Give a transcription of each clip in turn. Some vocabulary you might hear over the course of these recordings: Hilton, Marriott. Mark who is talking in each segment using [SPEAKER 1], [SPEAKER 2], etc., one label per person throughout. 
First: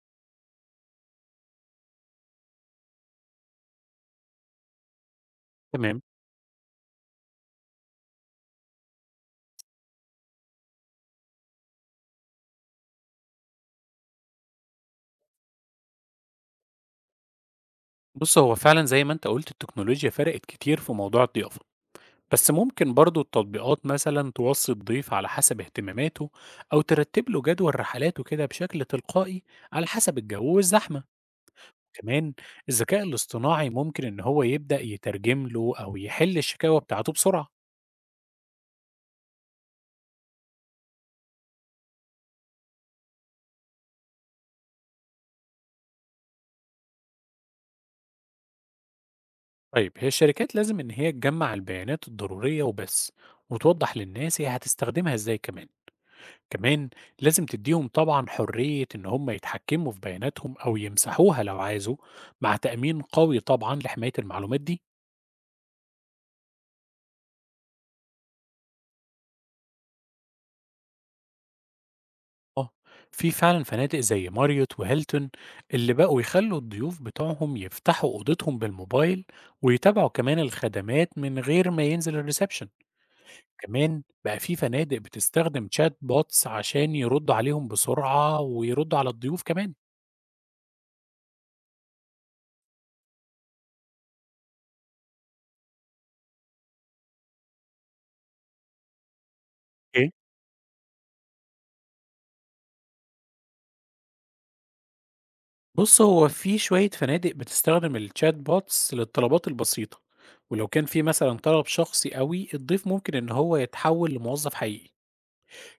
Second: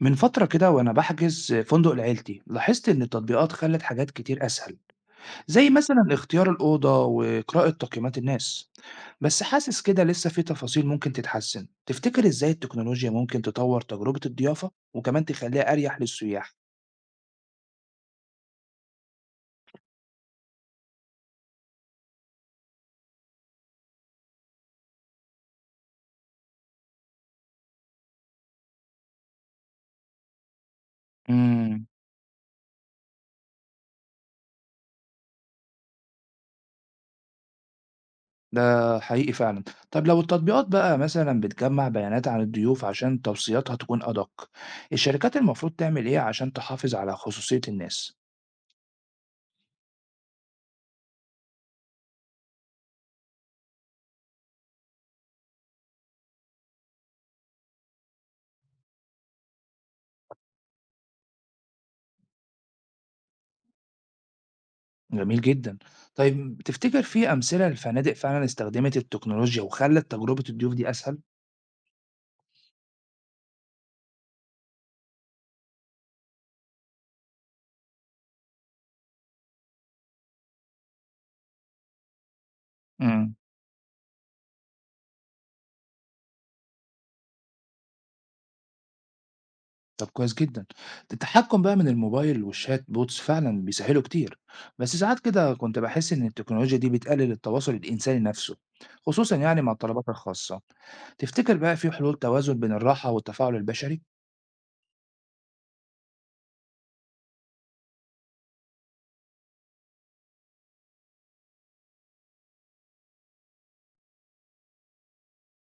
[SPEAKER 1] من فترة كده وأنا بحجز فندق لعيلتي لاحظت إن التطبيقات خلت حاجات كتير أسهل، زي
[SPEAKER 2] تمام.
[SPEAKER 1] مثلا اختيار الأوضة وقراءة تقييمات الناس. بس حاسس كده لسه في تفاصيل ممكن تتحسن. تفتكر إزاي التكنولوجيا ممكن تطور تجربة الضيافة وكمان تخليها أريح للسياح؟
[SPEAKER 2] بص، هو فعلا زي ما انت قلت التكنولوجيا فرقت كتير في موضوع الضيافة. بس ممكن برضو التطبيقات مثلا توصي الضيف على حسب اهتماماته، أو ترتب له جدول رحلاته كده بشكل تلقائي على حسب الجو والزحمة.
[SPEAKER 1] امم
[SPEAKER 2] كمان الذكاء الاصطناعي ممكن إن هو يبدأ يترجم له أو يحل الشكاوى بتاعته بسرعة.
[SPEAKER 1] ده حقيقي فعلا. طب لو التطبيقات بقى مثلا بتجمع بيانات عن الضيوف عشان توصياتها تكون أدق، الشركات المفروض تعمل إيه عشان تحافظ على خصوصية الناس؟
[SPEAKER 2] طيب، هي الشركات لازم إن هي تجمع البيانات الضرورية وبس، وتوضح للناس هي هتستخدمها إزاي. كمان كمان لازم تديهم طبعا حرية إن هم يتحكموا في بياناتهم أو يمسحوها لو عايزوا، مع تأمين قوي طبعا لحماية المعلومات دي.
[SPEAKER 1] جميل جدًا. طيب تفتكر في أمثلة لفنادق فعلًا استخدمت التكنولوجيا وخلّت تجربة الضيوف دي أسهل؟
[SPEAKER 2] آه، في فعلا فنادق زي ماريوت وهيلتون اللي بقوا يخلوا الضيوف بتوعهم يفتحوا أوضتهم بالموبايل، ويتابعوا كمان الخدمات من غير ما ينزل الريسبشن.
[SPEAKER 1] إمم.
[SPEAKER 2] كمان بقى في فنادق بتستخدم تشات بوتس عشان يردوا عليهم بسرعة ويردوا على الضيوف كمان.
[SPEAKER 1] طب كويس جدًا. التحكُّم بقى من الموبايل والchat bots فعلًا بيسهّلوا كتير، بس ساعات كده كنت باحس إن التكنولوجيا دي بتقلل التواصل الإنساني نَفْسه، خصوصًا يعني مع الطلبات
[SPEAKER 2] ايه.
[SPEAKER 1] الخاصة. تفتكر بقى في حلول توازن بين الراحة والتفاعل البشري؟
[SPEAKER 2] بُص، هو في شوية فنادق بتستخدم الchat bots للطلبات البسيطة، ولو كان في مثلًا طلب شخصي أوي، الضيف ممكن إن هو يتحول لموظف حقيقي.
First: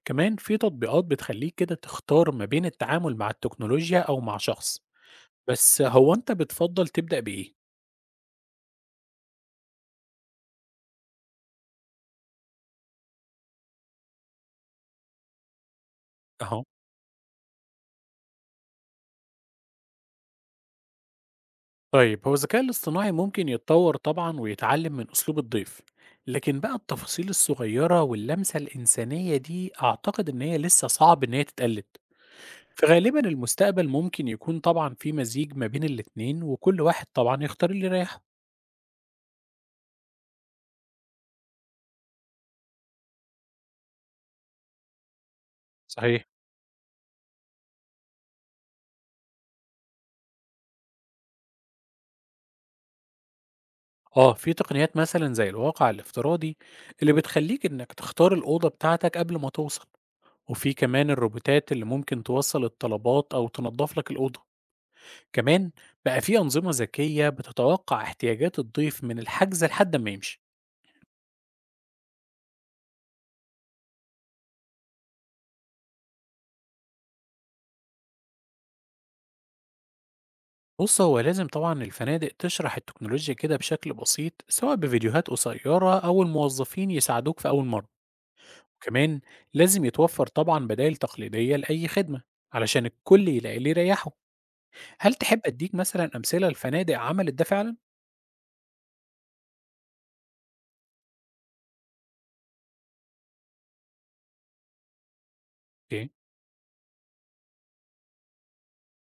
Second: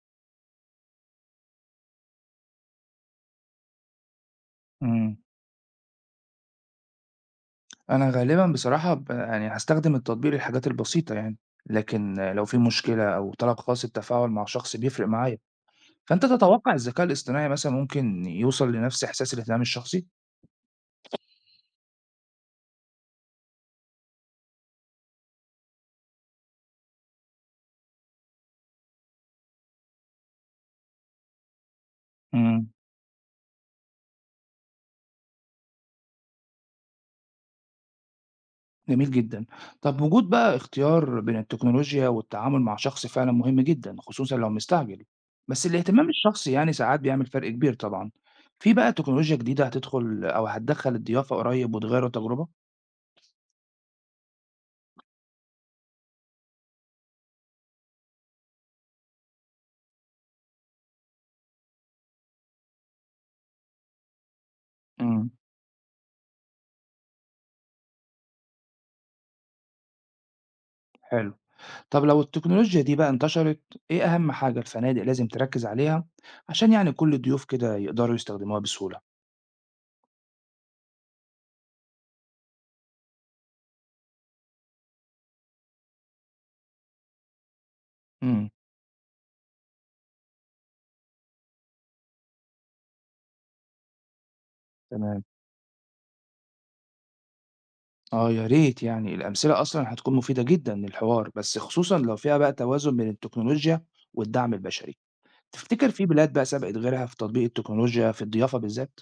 [SPEAKER 2] كمان في تطبيقات بتخليك كده تختار ما بين التعامل مع التكنولوجيا أو مع شخص.
[SPEAKER 1] إمم.
[SPEAKER 2] بس هو أنت بتفضّل تبدأ بإيه؟
[SPEAKER 1] أنا غالبًا بصراحة يعني هاستخدم التطبيق للحاجات البسيطة يعني، لكن لو في مشكلة أو طلب خاص التفاعل مع شخص بيفرق معايا. فأنت
[SPEAKER 2] أها،
[SPEAKER 1] تتوقع الذكاء الاصطناعي مثلًا ممكن يوصل لنفس إحساس الاهتمام الشخصي؟
[SPEAKER 2] طيب هو الذكاء الاصطناعي ممكن يتطور طبعًا ويتعلم من أسلوب الضيف، لكن بقى التفاصيل الصغيرة واللمسة الإنسانية دي أعتقد إن هي لسه صعب إن هي تتقلد.
[SPEAKER 1] إمم،
[SPEAKER 2] فغالبا المستقبل ممكن يكون طبعا في مزيج ما بين الاتنين، وكل واحد طبعا يختار اللي يريحه.
[SPEAKER 1] جميل جدًا. طب وجود بقى اختيار بين التكنولوجيا والتعامل مع شخص فعلًا مهم جدًا، خصوصًا لو مستعجل، بس الاهتمام
[SPEAKER 2] صحيح.
[SPEAKER 1] الشخصي يعني ساعات بيعمل فرق كبير طبعًا. في بقى تكنولوجيا جديدة هتدخل أو هتدخّل الضيافة قريب وتغيّر التجربة؟
[SPEAKER 2] اه، في تقنيات مثلا زي الواقع الافتراضي اللي بتخليك انك تختار الأوضة بتاعتك قبل ما توصل، وفي كمان الروبوتات اللي ممكن توصل الطلبات أو تنظف لك الأوضة.
[SPEAKER 1] إمم،
[SPEAKER 2] كمان بقى في أنظمة ذكية بتتوقع احتياجات الضيف من الحجز لحد ما يمشي.
[SPEAKER 1] حلو. طب لو التكنولوجيا دي بقى انتشرت، إيه أهم حاجة الفنادق لازم تركز عليها عشان يعني كل الضيوف كده يقدروا يستخدموها بسهولة؟
[SPEAKER 2] بص، هو لازم طبعا الفنادق تشرح التكنولوجيا كده بشكل بسيط، سواء بفيديوهات قصيرة أو الموظفين يساعدوك في أول مرة.
[SPEAKER 1] إمم،
[SPEAKER 2] وكمان لازم يتوفر طبعا بدائل تقليدية لأي خدمة علشان الكل يلاقي اللي يريحه. هل
[SPEAKER 1] تمام.
[SPEAKER 2] تحب أديك مثلا أمثلة لفنادق عملت ده فعلا؟
[SPEAKER 1] آه يا ريت، يعني الأمثلة أصلا هتكون مفيدة جدا للحوار، بس خصوصا لو فيها بقى توازن بين التكنولوجيا والدعم البشري. تفتكر في
[SPEAKER 2] إيه؟
[SPEAKER 1] بلاد بقى سبقت غيرها في تطبيق التكنولوجيا في الضيافة بالذات؟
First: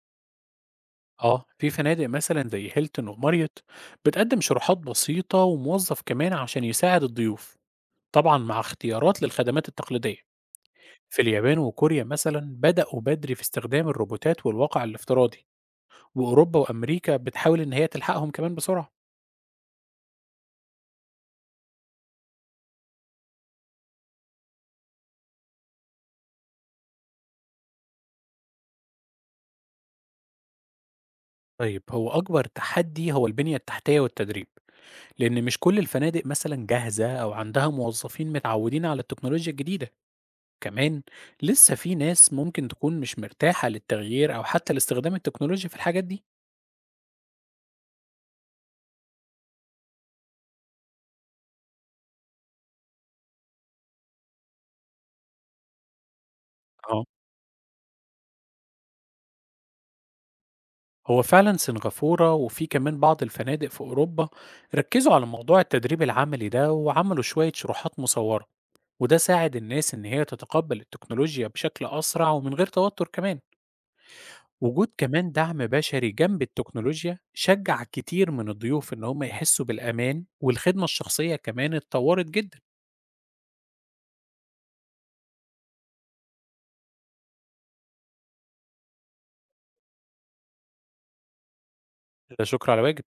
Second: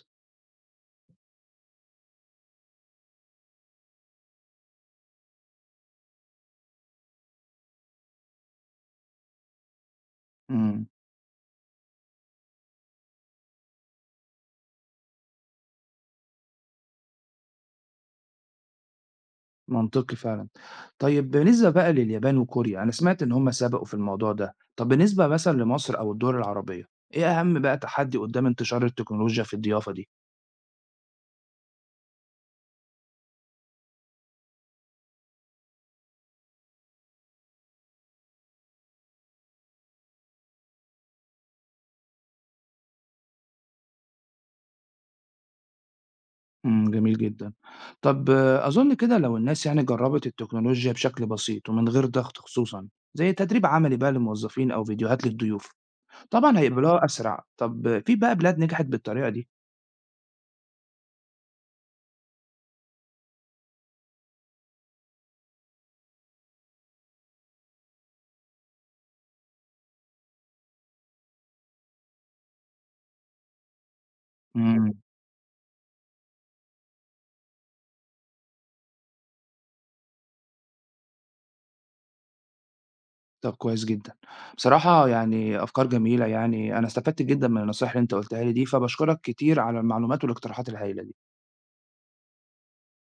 [SPEAKER 2] آه، في فنادق مثلا زي هيلتون وماريوت بتقدم شروحات بسيطة وموظف كمان عشان يساعد الضيوف، طبعا مع اختيارات للخدمات التقليدية.
[SPEAKER 1] امم
[SPEAKER 2] في اليابان وكوريا مثلا بدأوا بدري في استخدام الروبوتات والواقع الافتراضي، وأوروبا وأمريكا بتحاول إن هي تلحقهم كمان بسرعة.
[SPEAKER 1] منطقي فعلا. طيب بالنسبة بقى لليابان وكوريا، أنا سمعت إن هم سبقوا في الموضوع ده. طب بالنسبة مثلا لمصر أو الدول العربية، إيه أهم بقى تحدي قدام انتشار التكنولوجيا في الضيافة دي؟
[SPEAKER 2] طيب، هو أكبر تحدي هو البنية التحتية والتدريب، لأن مش كل الفنادق مثلا جاهزة أو عندها موظفين متعودين على التكنولوجيا الجديدة. كمان لسه في ناس ممكن تكون مش مرتاحة للتغيير أو حتى لاستخدام التكنولوجيا في الحاجات دي.
[SPEAKER 1] جميل جدًا. طب أظن كده لو الناس يعني جرّبت التكنولوجيا بشكل بسيط ومن غير ضغط خصوصًا، زي تدريب عملي بقى للموظفين أو فيديوهات للضيوف، طبعًا اهم.
[SPEAKER 2] اه،
[SPEAKER 1] هيقبلوها أسرع. طب في بقى بلاد نجحت بالطريقة دي؟
[SPEAKER 2] هو فعلا سنغافورة وفي كمان بعض الفنادق في أوروبا ركزوا على موضوع التدريب العملي ده، وعملوا شوية شروحات مصورة، وده ساعد الناس إن هي تتقبل التكنولوجيا بشكل أسرع ومن غير توتر. كمان وجود
[SPEAKER 1] إمم،
[SPEAKER 2] كمان دعم بشري جنب التكنولوجيا شجع كتير من الضيوف إن هم يحسوا بالأمان، والخدمة الشخصية كمان اتطورت جدا.
[SPEAKER 1] طب كويس جدًا. بصراحة يعني أفكار جميلة يعني، أنا استفدت جدًا من النصايح اللي أنت قُلتها لي دي، فباشكرك كتير على المعلومات والاقتراحات الهايلة دي.
[SPEAKER 2] لا شكر على واجب.